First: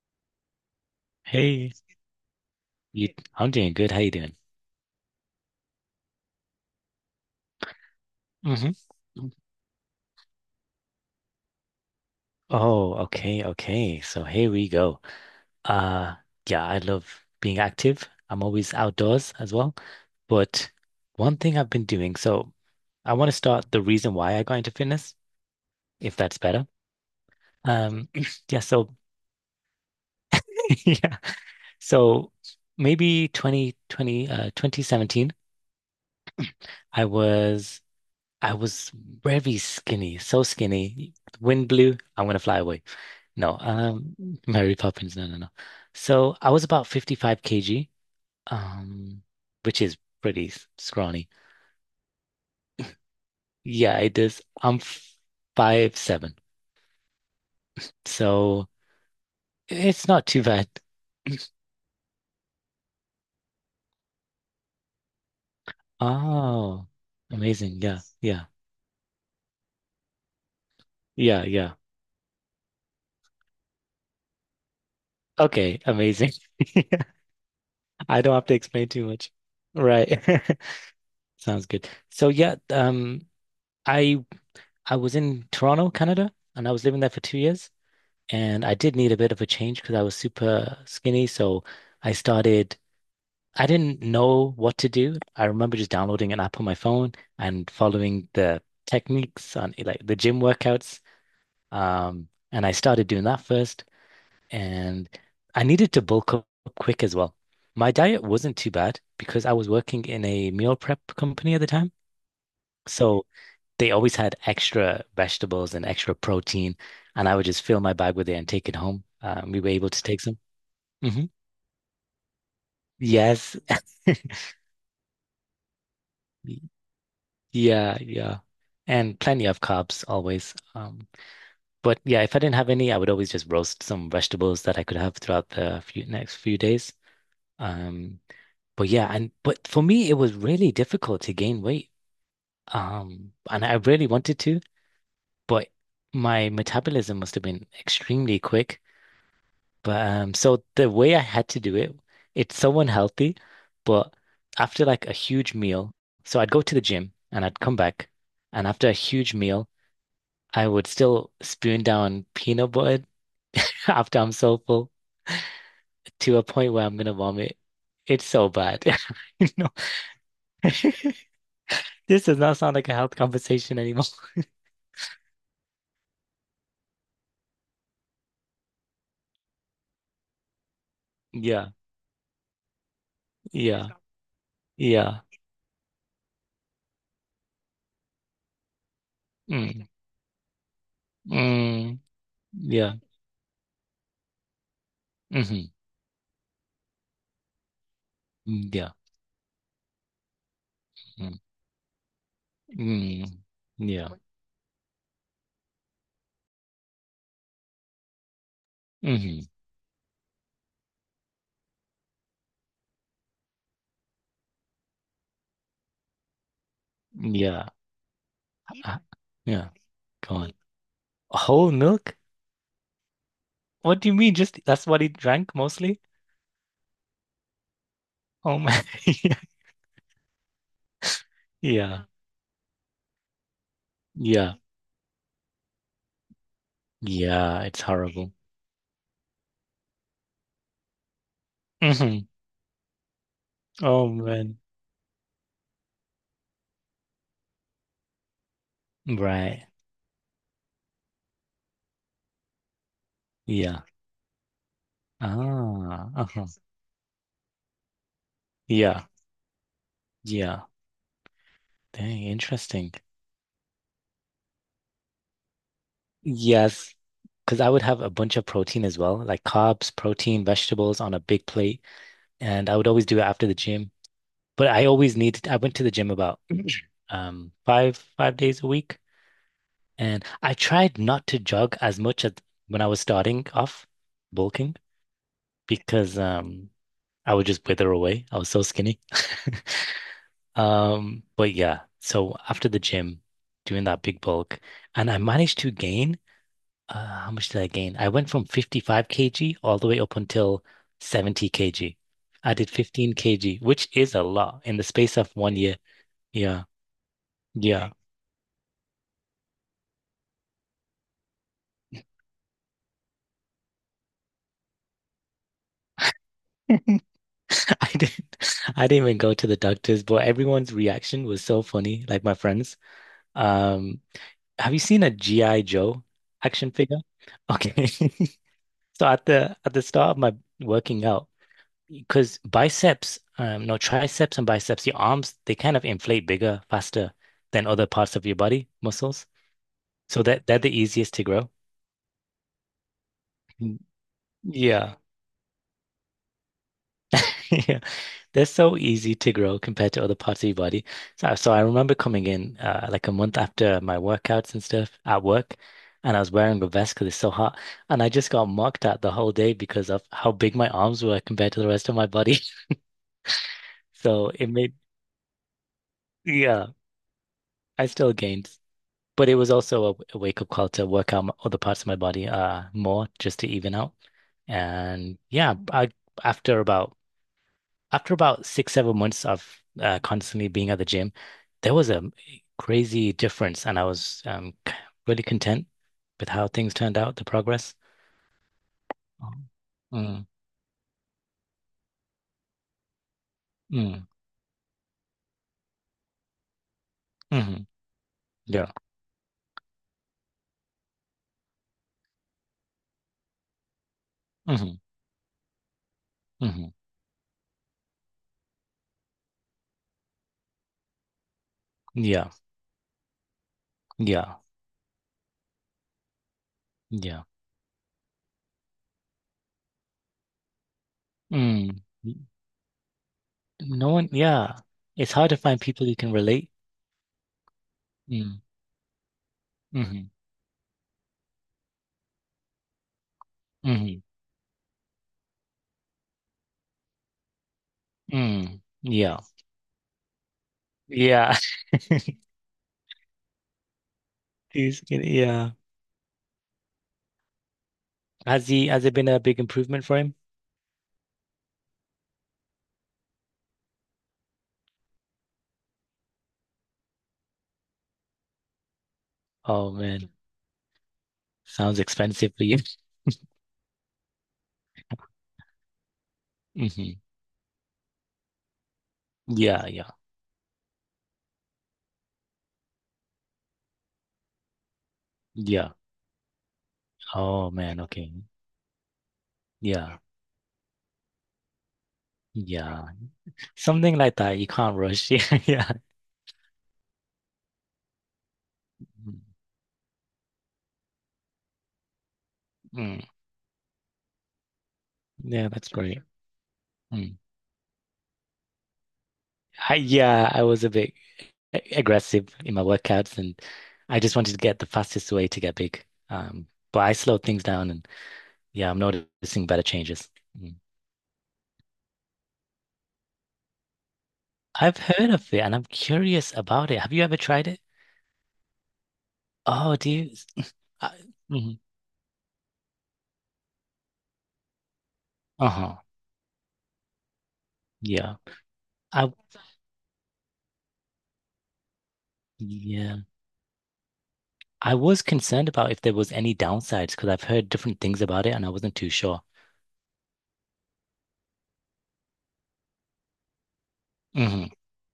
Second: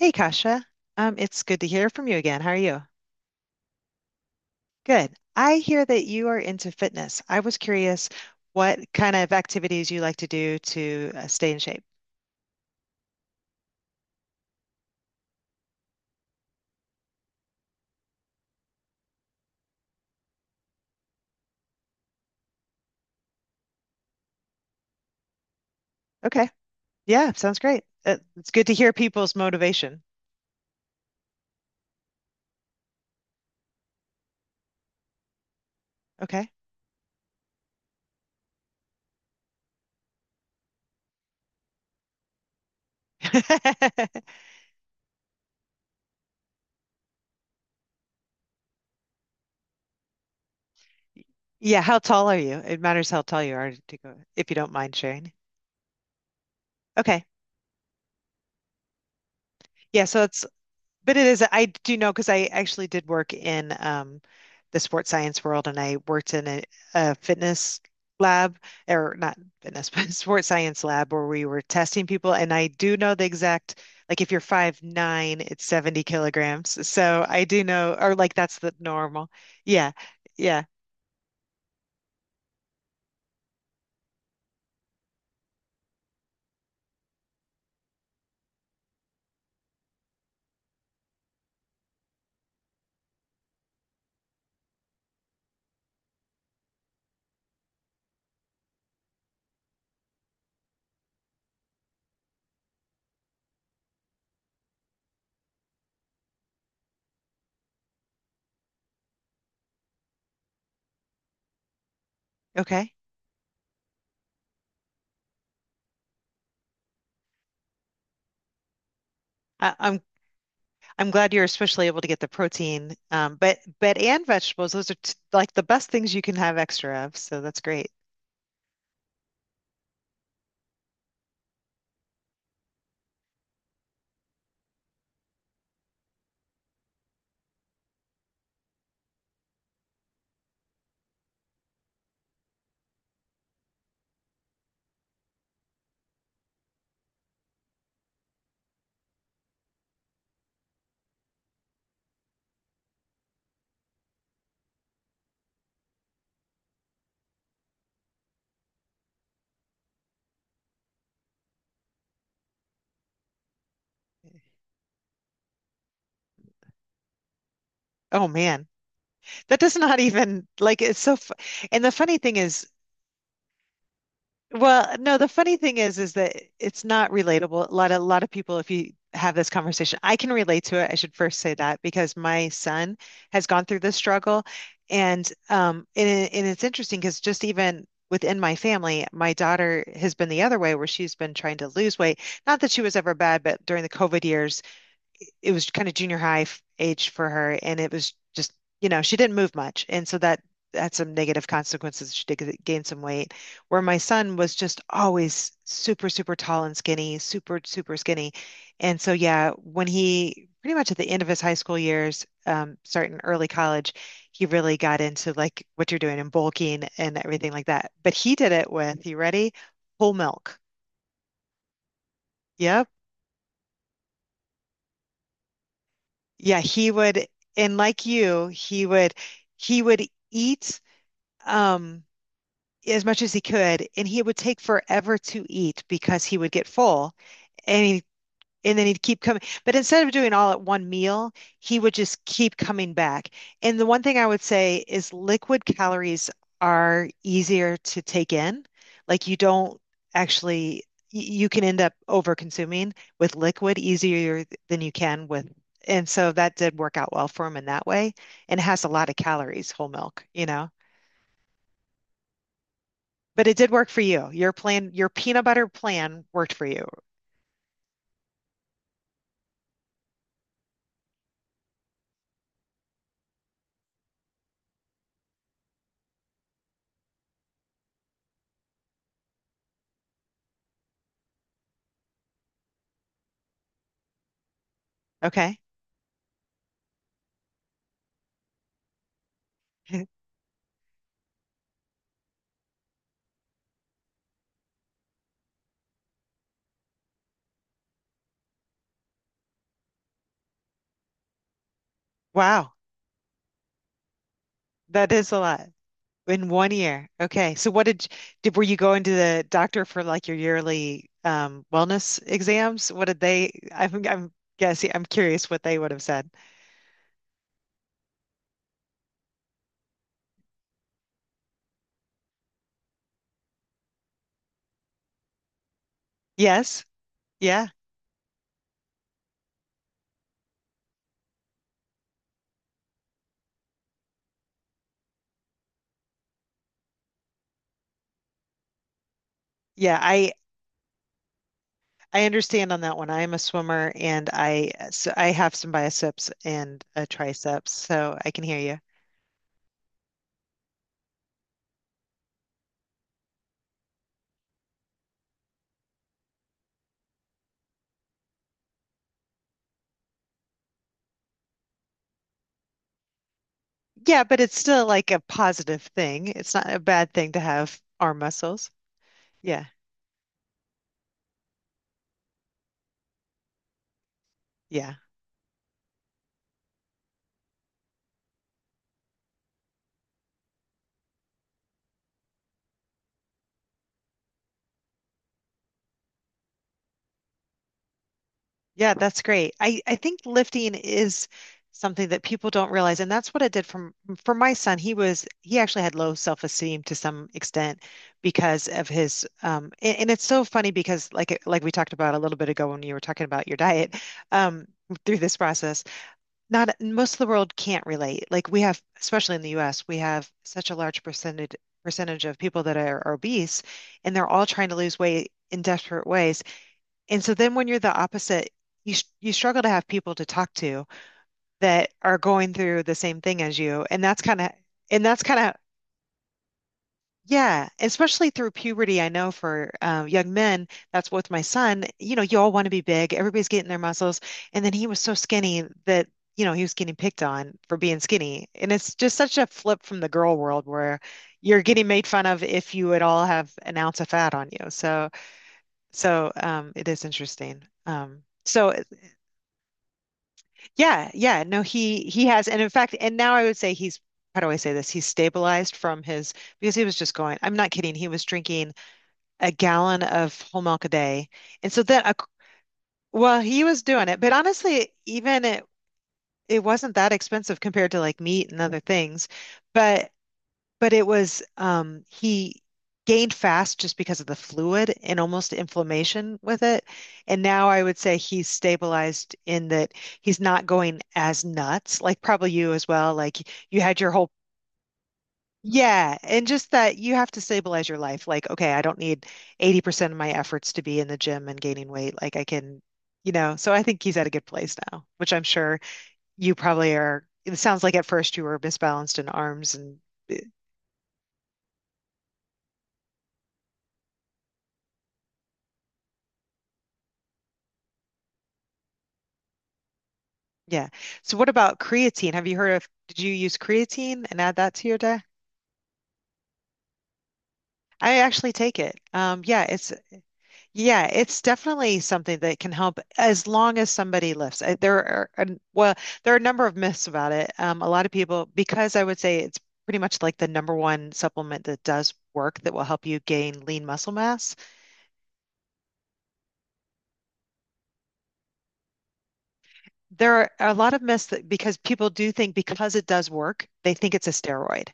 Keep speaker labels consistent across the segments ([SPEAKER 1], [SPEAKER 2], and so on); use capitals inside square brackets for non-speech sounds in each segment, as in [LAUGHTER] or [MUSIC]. [SPEAKER 1] Hey, Kasha. It's good to
[SPEAKER 2] Hey,
[SPEAKER 1] hear from you again. How are you?
[SPEAKER 2] you, I'm doing good. How you doing?
[SPEAKER 1] Good. I hear that you are into fitness. I was curious
[SPEAKER 2] hmm
[SPEAKER 1] what kind of activities you like to do to stay in shape.
[SPEAKER 2] Oh, okay, okay. So here we go. Uh, yeah, I love being active. I'm always outdoors as well. But one thing I've been doing, so I want to start the reason why I got into fitness, if that's
[SPEAKER 1] Okay.
[SPEAKER 2] better.
[SPEAKER 1] Yeah, sounds great.
[SPEAKER 2] Um, [CLEARS THROAT]
[SPEAKER 1] It's
[SPEAKER 2] yeah,
[SPEAKER 1] good to hear
[SPEAKER 2] so
[SPEAKER 1] people's motivation.
[SPEAKER 2] [LAUGHS] yeah. So maybe 2020 2017,
[SPEAKER 1] Okay.
[SPEAKER 2] I was I was very skinny, so skinny. Wind blew, I'm gonna fly away. No,
[SPEAKER 1] [LAUGHS]
[SPEAKER 2] Mary Poppins. No, no, no. So I was about 55 kg, um, which is pretty scrawny.
[SPEAKER 1] Yeah, how tall are you? It matters how tall you are to
[SPEAKER 2] Yeah, it
[SPEAKER 1] go,
[SPEAKER 2] is.
[SPEAKER 1] if you don't
[SPEAKER 2] I'm
[SPEAKER 1] mind
[SPEAKER 2] f-
[SPEAKER 1] sharing.
[SPEAKER 2] 5'7",
[SPEAKER 1] Okay.
[SPEAKER 2] so
[SPEAKER 1] Yeah,
[SPEAKER 2] it's
[SPEAKER 1] so
[SPEAKER 2] not too
[SPEAKER 1] it's
[SPEAKER 2] bad.
[SPEAKER 1] But it is, I do know because I actually did work in the sports science world and I worked in
[SPEAKER 2] Oh,
[SPEAKER 1] a fitness
[SPEAKER 2] amazing. Yeah, yeah,
[SPEAKER 1] lab, or not fitness, [LAUGHS] but sports science lab where we
[SPEAKER 2] yeah,
[SPEAKER 1] were
[SPEAKER 2] yeah.
[SPEAKER 1] testing people. And I do know the exact, like if you're 5'9", it's
[SPEAKER 2] Okay,
[SPEAKER 1] 70
[SPEAKER 2] amazing.
[SPEAKER 1] kilograms.
[SPEAKER 2] [LAUGHS]
[SPEAKER 1] So I do know, or
[SPEAKER 2] I
[SPEAKER 1] like
[SPEAKER 2] don't have to
[SPEAKER 1] that's the
[SPEAKER 2] explain too
[SPEAKER 1] normal.
[SPEAKER 2] much.
[SPEAKER 1] Yeah.
[SPEAKER 2] Right. [LAUGHS]
[SPEAKER 1] Yeah.
[SPEAKER 2] Sounds good. So yeah, I I was in Toronto, Canada, and I was living there for 2 years. And I did need a bit of a change because I was super skinny. So I started, I didn't know what to do. I remember just downloading an app on my phone and following the techniques on like the gym workouts. And I started doing that first. And I needed to bulk up quick as well. My diet wasn't too bad because I was working in a meal prep company at the time.
[SPEAKER 1] Okay.
[SPEAKER 2] So they always had extra vegetables and extra protein. And I would just fill my bag with it and take it home. We were
[SPEAKER 1] I,
[SPEAKER 2] able
[SPEAKER 1] I'm
[SPEAKER 2] to take some
[SPEAKER 1] I'm
[SPEAKER 2] hmm
[SPEAKER 1] glad you're especially able to get the protein,
[SPEAKER 2] yes.
[SPEAKER 1] but
[SPEAKER 2] [LAUGHS]
[SPEAKER 1] but and vegetables. Those are t like the best things you can have extra of. So that's great.
[SPEAKER 2] Yeah, yeah. And plenty of carbs always. But yeah, if I didn't have any, I would always just roast some vegetables that I could have throughout the few next few days. Um, but yeah, and but for me, it was really difficult to gain weight. And I really wanted to, but my metabolism must have been extremely quick. But so the way I had to do it, it's so unhealthy, but after like a huge meal, so I'd go to the gym and I'd come back, and after a huge meal, I would still spoon down peanut butter [LAUGHS] after I'm so full to a point where I'm gonna vomit. It's
[SPEAKER 1] Oh
[SPEAKER 2] so
[SPEAKER 1] man.
[SPEAKER 2] bad. [LAUGHS] You
[SPEAKER 1] That
[SPEAKER 2] know,
[SPEAKER 1] does not even
[SPEAKER 2] [LAUGHS]
[SPEAKER 1] like it's so fu And the funny
[SPEAKER 2] this
[SPEAKER 1] thing
[SPEAKER 2] does not
[SPEAKER 1] is,
[SPEAKER 2] sound like a health conversation anymore. [LAUGHS]
[SPEAKER 1] well, no, the funny thing is that it's not relatable. A lot of, a lot of people, if you have this conversation I can relate to it. I should first say
[SPEAKER 2] Yeah,
[SPEAKER 1] that because my son has gone through
[SPEAKER 2] yeah,
[SPEAKER 1] this struggle.
[SPEAKER 2] yeah.
[SPEAKER 1] And and it's interesting because just even within my family my daughter
[SPEAKER 2] Mm,
[SPEAKER 1] has been the other way where she's been trying to lose
[SPEAKER 2] mm,
[SPEAKER 1] weight, not that she
[SPEAKER 2] yeah.
[SPEAKER 1] was ever bad, but during the COVID years it was
[SPEAKER 2] hmm
[SPEAKER 1] kind of junior high age for her, and it was just, you
[SPEAKER 2] Yeah.
[SPEAKER 1] know, she didn't move much, and so that had some
[SPEAKER 2] Mm,
[SPEAKER 1] negative consequences. She did gain some
[SPEAKER 2] mm,
[SPEAKER 1] weight, where my
[SPEAKER 2] yeah.
[SPEAKER 1] son was just always super, super tall and skinny, super, super skinny, and so
[SPEAKER 2] hmm
[SPEAKER 1] yeah, when he pretty much at the end of his high school years, starting early college, he really got into like what you're doing and bulking and everything like
[SPEAKER 2] Yeah.
[SPEAKER 1] that. But he did it
[SPEAKER 2] Uh,
[SPEAKER 1] with, you ready?
[SPEAKER 2] yeah,
[SPEAKER 1] Whole
[SPEAKER 2] go on.
[SPEAKER 1] milk.
[SPEAKER 2] Whole milk?
[SPEAKER 1] Yep.
[SPEAKER 2] What do you mean? Just that's what he drank mostly?
[SPEAKER 1] Yeah, he would, and like you,
[SPEAKER 2] Oh man,
[SPEAKER 1] he would, he would eat
[SPEAKER 2] [LAUGHS]
[SPEAKER 1] um
[SPEAKER 2] yeah.
[SPEAKER 1] as much as he could, and he would
[SPEAKER 2] Yeah.
[SPEAKER 1] take forever to eat because he would get full.
[SPEAKER 2] Yeah, it's
[SPEAKER 1] And
[SPEAKER 2] horrible.
[SPEAKER 1] and then he'd keep coming. But instead of doing all at one meal, he would just
[SPEAKER 2] hmm
[SPEAKER 1] keep coming back. And the one
[SPEAKER 2] Oh
[SPEAKER 1] thing I would
[SPEAKER 2] man.
[SPEAKER 1] say is liquid calories are easier to take in. Like you
[SPEAKER 2] Right.
[SPEAKER 1] don't actually, you can end up over consuming with liquid
[SPEAKER 2] Yeah.
[SPEAKER 1] easier than you can with. And
[SPEAKER 2] Ah,
[SPEAKER 1] so that
[SPEAKER 2] uh-huh.
[SPEAKER 1] did work out well for him in that way, and it has a
[SPEAKER 2] Yeah.
[SPEAKER 1] lot of calories, whole milk, you
[SPEAKER 2] Yeah.
[SPEAKER 1] know.
[SPEAKER 2] Dang, interesting.
[SPEAKER 1] But it did work for you. Your plan, your peanut butter plan worked for you.
[SPEAKER 2] Yes, because I would have a bunch of protein as well, like carbs, protein, vegetables on a big plate, and I would always do it after the gym. But I always needed, I went to the gym about [CLEARS THROAT] five days a week. And I tried not to jog as much as when I was starting off bulking
[SPEAKER 1] Okay.
[SPEAKER 2] because I would just wither away. I was so skinny. [LAUGHS]
[SPEAKER 1] [LAUGHS]
[SPEAKER 2] But yeah, so after the gym, doing that big bulk, and I managed to gain how much did I gain? I went from 55 kg all the way up until 70 kg. I did
[SPEAKER 1] Wow.
[SPEAKER 2] 15 kg, which is a lot in the
[SPEAKER 1] That
[SPEAKER 2] space of
[SPEAKER 1] is a
[SPEAKER 2] one
[SPEAKER 1] lot.
[SPEAKER 2] year.
[SPEAKER 1] In
[SPEAKER 2] Yeah,
[SPEAKER 1] one year. Okay. So what
[SPEAKER 2] yeah.
[SPEAKER 1] did were you going to the doctor for like your yearly wellness exams? What did they, I'm guessing, I'm curious what they would have said.
[SPEAKER 2] [LAUGHS] [LAUGHS] I didn't I didn't even go to the doctors, but everyone's reaction was so funny, like my friends. Um, have you seen a G.I. Joe action
[SPEAKER 1] Yes.
[SPEAKER 2] figure?
[SPEAKER 1] Yeah.
[SPEAKER 2] Okay. [LAUGHS] So at the start of my working out, because biceps, no, triceps and biceps, your arms, they kind of inflate bigger, faster than other parts of your body muscles.
[SPEAKER 1] Yeah,
[SPEAKER 2] So
[SPEAKER 1] I
[SPEAKER 2] that they're the easiest to grow.
[SPEAKER 1] I understand on that one. I am a
[SPEAKER 2] Mm.
[SPEAKER 1] swimmer and I,
[SPEAKER 2] Yeah.
[SPEAKER 1] so I have some biceps and a triceps,
[SPEAKER 2] [LAUGHS]
[SPEAKER 1] so I can
[SPEAKER 2] They're
[SPEAKER 1] hear
[SPEAKER 2] so
[SPEAKER 1] you.
[SPEAKER 2] easy to grow compared to other parts of your body. So I remember coming in like a month after my workouts and stuff at work, and I was wearing a vest because it's so hot, and I just got mocked at the whole day because of how big my arms were compared to the rest of my body. [LAUGHS]
[SPEAKER 1] Yeah,
[SPEAKER 2] So
[SPEAKER 1] but
[SPEAKER 2] it
[SPEAKER 1] it's
[SPEAKER 2] made,
[SPEAKER 1] still like a positive thing. It's
[SPEAKER 2] yeah,
[SPEAKER 1] not a bad thing to have
[SPEAKER 2] I still
[SPEAKER 1] arm
[SPEAKER 2] gained,
[SPEAKER 1] muscles.
[SPEAKER 2] but it was
[SPEAKER 1] Yeah.
[SPEAKER 2] also a wake-up call to work out other parts of my body more just to even out.
[SPEAKER 1] Yeah.
[SPEAKER 2] And yeah, I after about after about six, 7 months of constantly being at the gym, there was a crazy difference, and I was really content with how things turned out, the progress.
[SPEAKER 1] Yeah, that's
[SPEAKER 2] Oh.
[SPEAKER 1] great. I think
[SPEAKER 2] Mm,
[SPEAKER 1] lifting is something that people don't realize, and that's what it did from
[SPEAKER 2] mm,
[SPEAKER 1] for my son. He actually had low self-esteem to some
[SPEAKER 2] hmm
[SPEAKER 1] extent because
[SPEAKER 2] yeah.
[SPEAKER 1] of his and it's so funny because like like we talked about a little bit ago when you were talking about your diet, um
[SPEAKER 2] hmm
[SPEAKER 1] through this process,
[SPEAKER 2] hmm
[SPEAKER 1] not most of the world can't relate. Like we have, especially in the US, we have such a large percentage
[SPEAKER 2] Yeah.
[SPEAKER 1] of people that are obese and they're
[SPEAKER 2] Yeah.
[SPEAKER 1] all trying to lose weight in desperate ways, and
[SPEAKER 2] Yeah.
[SPEAKER 1] so then when you're the opposite, you, struggle to have people to talk to
[SPEAKER 2] Mm.
[SPEAKER 1] that are going through the same thing as you.
[SPEAKER 2] No one, yeah.
[SPEAKER 1] And
[SPEAKER 2] It's
[SPEAKER 1] that's
[SPEAKER 2] hard to
[SPEAKER 1] kind of
[SPEAKER 2] find people you can relate.
[SPEAKER 1] yeah, especially
[SPEAKER 2] Mm,
[SPEAKER 1] through puberty, I know for
[SPEAKER 2] hmm
[SPEAKER 1] young men, that's with my son, you know, you all want to be big, everybody's getting their
[SPEAKER 2] hmm
[SPEAKER 1] muscles, and then he was so skinny that, you know, he was getting picked on for being skinny.
[SPEAKER 2] mm.
[SPEAKER 1] And it's just
[SPEAKER 2] Yeah.
[SPEAKER 1] such a flip from the girl world where
[SPEAKER 2] Yeah.
[SPEAKER 1] you're getting made
[SPEAKER 2] [LAUGHS]
[SPEAKER 1] fun of if you at all have an ounce of fat on you.
[SPEAKER 2] He's,
[SPEAKER 1] So
[SPEAKER 2] yeah.
[SPEAKER 1] so it is interesting. Um,
[SPEAKER 2] Has he,
[SPEAKER 1] so
[SPEAKER 2] has it been a big improvement for him?
[SPEAKER 1] yeah, yeah. No, he has, and in fact, and now I would say he's, how do I say this? He's stabilized from his, because he was just going, I'm not kidding, he was drinking a
[SPEAKER 2] Oh
[SPEAKER 1] gallon
[SPEAKER 2] man.
[SPEAKER 1] of whole milk a day. And
[SPEAKER 2] Sounds
[SPEAKER 1] so then
[SPEAKER 2] expensive for you.
[SPEAKER 1] well, he was doing it, but honestly, even it it
[SPEAKER 2] hmm
[SPEAKER 1] wasn't that expensive compared to like meat and other things.
[SPEAKER 2] Yeah, yeah,
[SPEAKER 1] But it was, he gained fast just because of the fluid and almost
[SPEAKER 2] yeah.
[SPEAKER 1] inflammation with it. And
[SPEAKER 2] Oh
[SPEAKER 1] now
[SPEAKER 2] man,
[SPEAKER 1] I would
[SPEAKER 2] okay.
[SPEAKER 1] say he's stabilized in that
[SPEAKER 2] Yeah,
[SPEAKER 1] he's not going as nuts, like probably you
[SPEAKER 2] yeah.
[SPEAKER 1] as well. Like you
[SPEAKER 2] Something
[SPEAKER 1] had your
[SPEAKER 2] like
[SPEAKER 1] whole,
[SPEAKER 2] that, You e-commerce. [LAUGHS] Yeah, yeah.
[SPEAKER 1] yeah, and just that you have to stabilize your life. Like, okay, I don't
[SPEAKER 2] Mm.
[SPEAKER 1] need 80% of my efforts to be in the gym and gaining weight. Like I can,
[SPEAKER 2] Mm.
[SPEAKER 1] you know, so I think he's at a good place now, which I'm
[SPEAKER 2] Yeah, that's
[SPEAKER 1] sure
[SPEAKER 2] great.
[SPEAKER 1] you probably
[SPEAKER 2] Mm.
[SPEAKER 1] are. It sounds like at first you were misbalanced in arms
[SPEAKER 2] I,
[SPEAKER 1] and
[SPEAKER 2] yeah, I was a bit aggressive in my workouts and I just wanted to get the fastest way to get big. Um, but I slowed things down and yeah, I'm noticing better changes. Mm.
[SPEAKER 1] yeah. So what about creatine? Have you heard of, did you use creatine and add that
[SPEAKER 2] I've
[SPEAKER 1] to your
[SPEAKER 2] heard
[SPEAKER 1] diet?
[SPEAKER 2] of it and I'm curious about it. Have you ever tried it?
[SPEAKER 1] I actually take it.
[SPEAKER 2] Oh, do you? [LAUGHS] I,
[SPEAKER 1] Yeah, it's
[SPEAKER 2] mhm.
[SPEAKER 1] definitely something that can help as long as somebody lifts. There are,
[SPEAKER 2] Uh-huh.
[SPEAKER 1] well, there are a number of myths about it. A lot of
[SPEAKER 2] Yeah.
[SPEAKER 1] people, because I
[SPEAKER 2] I,
[SPEAKER 1] would say it's pretty much like the number one supplement that does work that will
[SPEAKER 2] yeah.
[SPEAKER 1] help you gain lean muscle mass.
[SPEAKER 2] I was concerned about if there was any downsides because I've heard different things about it and I wasn't too sure.
[SPEAKER 1] There are a lot of myths that because people do think because it does work, they think it's a
[SPEAKER 2] hmm
[SPEAKER 1] steroid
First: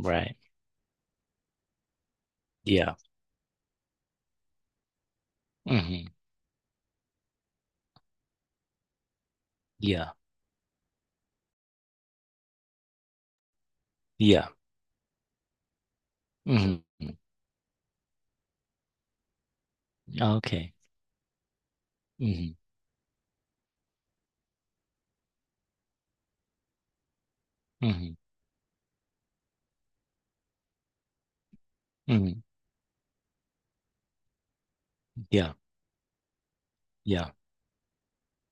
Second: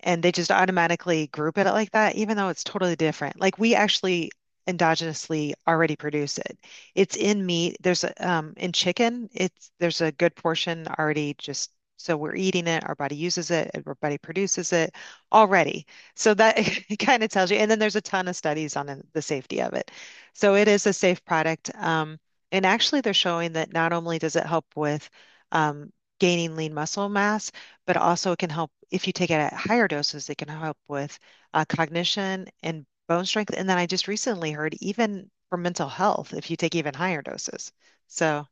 [SPEAKER 1] and they just automatically group it like that, even though it's
[SPEAKER 2] Yeah.
[SPEAKER 1] totally different. Like we actually endogenously already
[SPEAKER 2] hmm
[SPEAKER 1] produce it. It's in meat. There's a, in chicken, it's there's a
[SPEAKER 2] Yeah.
[SPEAKER 1] good portion already, just so we're eating it, our body uses it, our body
[SPEAKER 2] Yeah.
[SPEAKER 1] produces it already. So that
[SPEAKER 2] hmm
[SPEAKER 1] [LAUGHS] it kind of tells you. And then there's a ton of studies on the safety of it. So it
[SPEAKER 2] Okay.
[SPEAKER 1] is a safe product.
[SPEAKER 2] hmm
[SPEAKER 1] And actually, they're showing that not only does it help with um, gaining lean muscle mass, but
[SPEAKER 2] hmm
[SPEAKER 1] also it can help if you take it at higher doses, it can help with
[SPEAKER 2] hmm
[SPEAKER 1] cognition and bone strength. And then I just recently heard even
[SPEAKER 2] Yeah.
[SPEAKER 1] for mental health if you take even higher
[SPEAKER 2] Yeah.
[SPEAKER 1] doses. So,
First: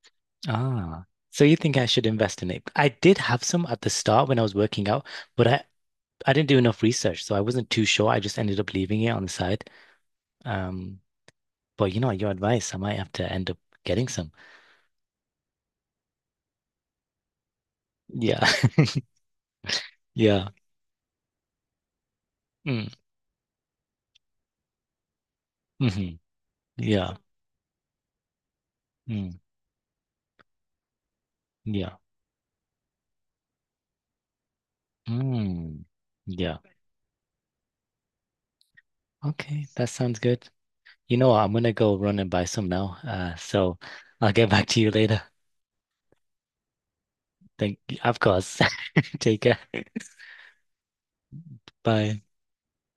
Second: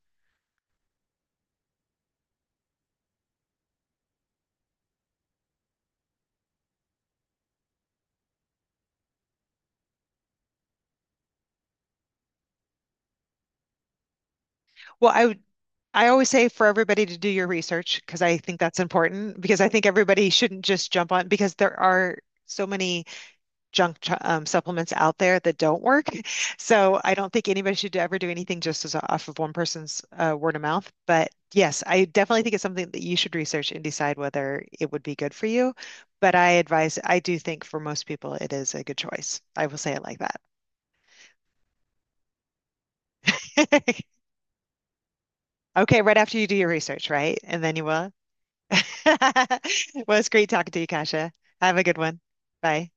[SPEAKER 2] Ah. So you think I should invest in it? I did have some at the start when I was working out, but I didn't do enough research, so I wasn't too sure. I just ended up leaving it on the side. Um, but you know, your advice, I might have to end up getting some.
[SPEAKER 1] well, I would. I always say for everybody to do your research because I
[SPEAKER 2] Yeah.
[SPEAKER 1] think that's
[SPEAKER 2] [LAUGHS]
[SPEAKER 1] important because I think everybody
[SPEAKER 2] Yeah.
[SPEAKER 1] shouldn't just jump on because there are so
[SPEAKER 2] Mm.
[SPEAKER 1] many junk, supplements out there that don't work.
[SPEAKER 2] hmm
[SPEAKER 1] So I
[SPEAKER 2] Yeah.
[SPEAKER 1] don't think anybody should ever do anything just as off
[SPEAKER 2] Mm.
[SPEAKER 1] of one person's word of mouth. But yes,
[SPEAKER 2] Yeah.
[SPEAKER 1] I definitely think it's something that you should research and decide whether it would be good for you.
[SPEAKER 2] Mm,
[SPEAKER 1] But I
[SPEAKER 2] yeah.
[SPEAKER 1] advise, I do think for most people, it is a good choice. I
[SPEAKER 2] Okay,
[SPEAKER 1] will
[SPEAKER 2] that
[SPEAKER 1] say it like
[SPEAKER 2] sounds
[SPEAKER 1] that.
[SPEAKER 2] good. You know what? I'm gonna go run and buy some now. So
[SPEAKER 1] [LAUGHS]
[SPEAKER 2] I'll get back to you later.
[SPEAKER 1] Okay, right after you do your research, right? And then
[SPEAKER 2] Thank,
[SPEAKER 1] you will.
[SPEAKER 2] of course.
[SPEAKER 1] [LAUGHS]
[SPEAKER 2] [LAUGHS] Take care.
[SPEAKER 1] Well, it's great talking to you, Kasia. Have a good one.
[SPEAKER 2] Bye.
[SPEAKER 1] Bye.